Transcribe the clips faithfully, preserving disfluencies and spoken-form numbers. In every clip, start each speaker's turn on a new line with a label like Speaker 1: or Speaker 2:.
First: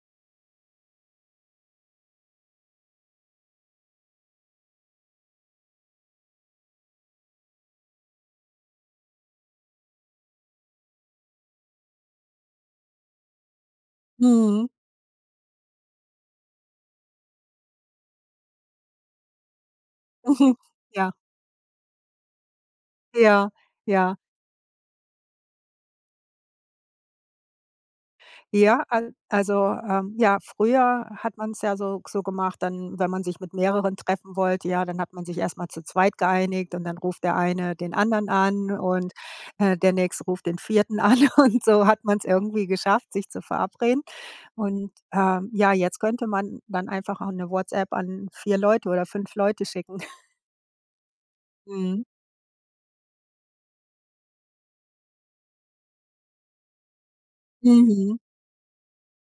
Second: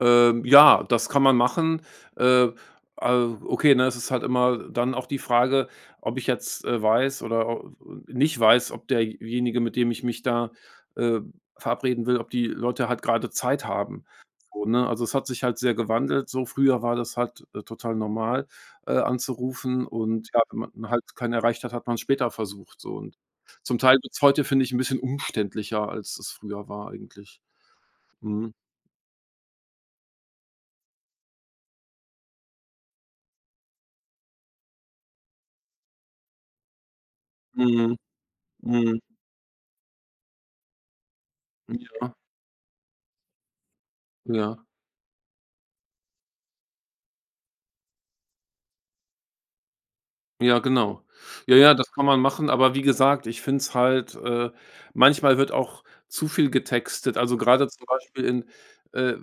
Speaker 1: Ähm, ja, das kann man machen. Äh, äh okay, ne, es ist halt immer dann auch die Frage, ob ich jetzt, äh, weiß oder, äh, nicht weiß, ob derjenige, mit dem ich mich da, äh, verabreden will ob die Leute halt grade Zeit haben. So,
Speaker 2: Mhm.
Speaker 1: ne? Also, es hat sich halt sehr gewandelt, so früher war das halt, äh, total normal, äh, anzurufen und ja,
Speaker 2: Mhm,
Speaker 1: wenn man
Speaker 2: ja.
Speaker 1: halt keinen erreicht hat, hat man's später versucht so und
Speaker 2: Ja,
Speaker 1: zum Teil
Speaker 2: ja.
Speaker 1: wird's heute, finde ich, 'n bisschen umständlicher, als das früher war eigentlich. Mhm.
Speaker 2: Ja, al also, ähm ja, früher hat man's ja so so gemacht dann, wenn man sich mit mehreren treffen wollte, ja, dann hat man sich erst mal zu zweit geeinigt und dann ruft der eine den
Speaker 1: Mhm,
Speaker 2: anderen an
Speaker 1: mhm.
Speaker 2: und, äh, der Nächste ruft den Vierten an. Und
Speaker 1: Mm,
Speaker 2: so hat
Speaker 1: ja.
Speaker 2: man's irgendwie geschafft, sich zu verabreden.
Speaker 1: Ja.
Speaker 2: Und, äh ja, jetzt könnte man dann einfach auch 'ne WhatsApp an vier Leute oder fünf Leute schicken.
Speaker 1: Ja genau. Ja, ja, das
Speaker 2: Mhm.
Speaker 1: kann man machen, aber wie gesagt, ich finde es halt, äh manchmal wird auch zu viel getextet, also, grade zum
Speaker 2: Mhm.
Speaker 1: Beispiel in, äh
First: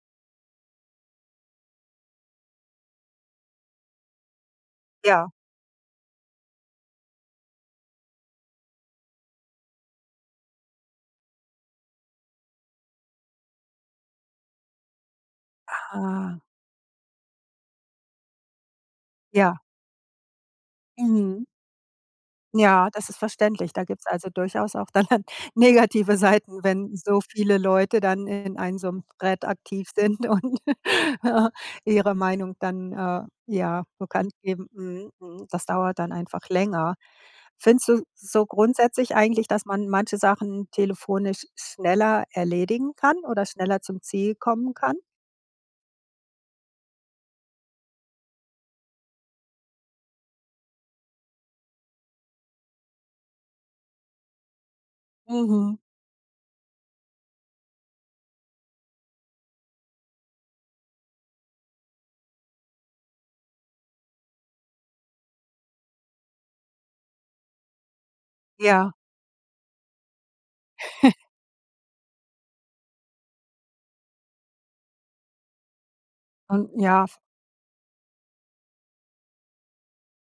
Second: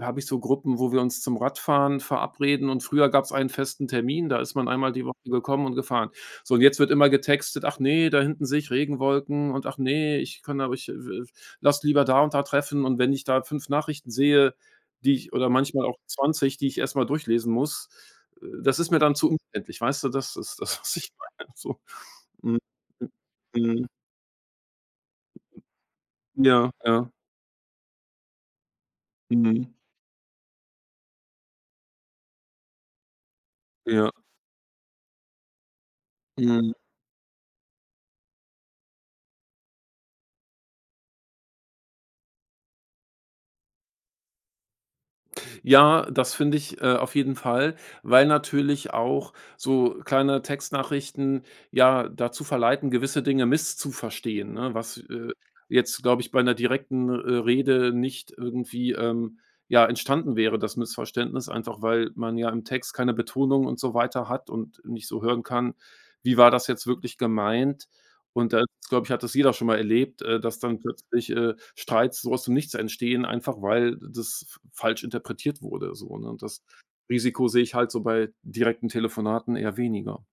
Speaker 1: habe ich so Gruppen, wo wir uns zum Radfahren verabreden und früher gab's einen festen Termin, da ist man einmal die Woche
Speaker 2: Ja.
Speaker 1: gekommen und gefahren. So, und jetzt wird immer getextet: „Ach ne, da hinten sehe ich Regenwolken und ach ne, ich kann aber ich lass lieber da und da treffen“ und wenn ich da fünf Nachrichten sehe, die ich oder manchmal auch
Speaker 2: Ah.
Speaker 1: zwanzig, die ich erst mal durchlesen muss, äh, das ist mir dann zu
Speaker 2: Ja.
Speaker 1: umständlich, weißt du? Das ist das, was ich
Speaker 2: Mhm.
Speaker 1: meine so. Mhm,
Speaker 2: Ja, das
Speaker 1: mhm.
Speaker 2: ist verständlich. Da
Speaker 1: Mhm.
Speaker 2: gibt's also durchaus auch dann dann negative Seiten,
Speaker 1: Ja,
Speaker 2: wenn
Speaker 1: ja.
Speaker 2: so viele Leute dann in einem so 'nem Thread
Speaker 1: Mhm.
Speaker 2: aktiv sind und ihre Meinung dann, äh, ja
Speaker 1: Ja.
Speaker 2: bekannt geben. Mhm, mhm, das dauert dann einfach
Speaker 1: Mhm.
Speaker 2: länger. Findest du so grundsätzlich eigentlich, dass man manche Sachen telefonisch schneller erledigen kann oder schneller zum Ziel kommen kann?
Speaker 1: Ja, das finde ich, äh, auf jeden Fall, weil natürlich auch so kleine Textnachrichten ja dazu verleiten, gewisse Dinge misszuverstehen, ne, was, äh,
Speaker 2: Mhm.
Speaker 1: jetzt, glaube ich, bei 'ner direkten, äh, Rede nicht irgendwie, ähm, ja entstanden wäre, das Missverständnis, einfach weil man ja im Text keine Betonung und so weiter hat und nicht so hören kann: Wie war das jetzt wirklich gemeint? Und da,
Speaker 2: Ja.
Speaker 1: glaube ich, hat das jeder schon mal erlebt, äh, dass dann plötzlich, äh, Streits so aus dem Nichts entstehen, einfach weil das f falsch interpretiert wurde so, ne? Und das
Speaker 2: Und, ja f
Speaker 1: Risiko sehe ich halt so bei direkten Telefonaten eher weniger.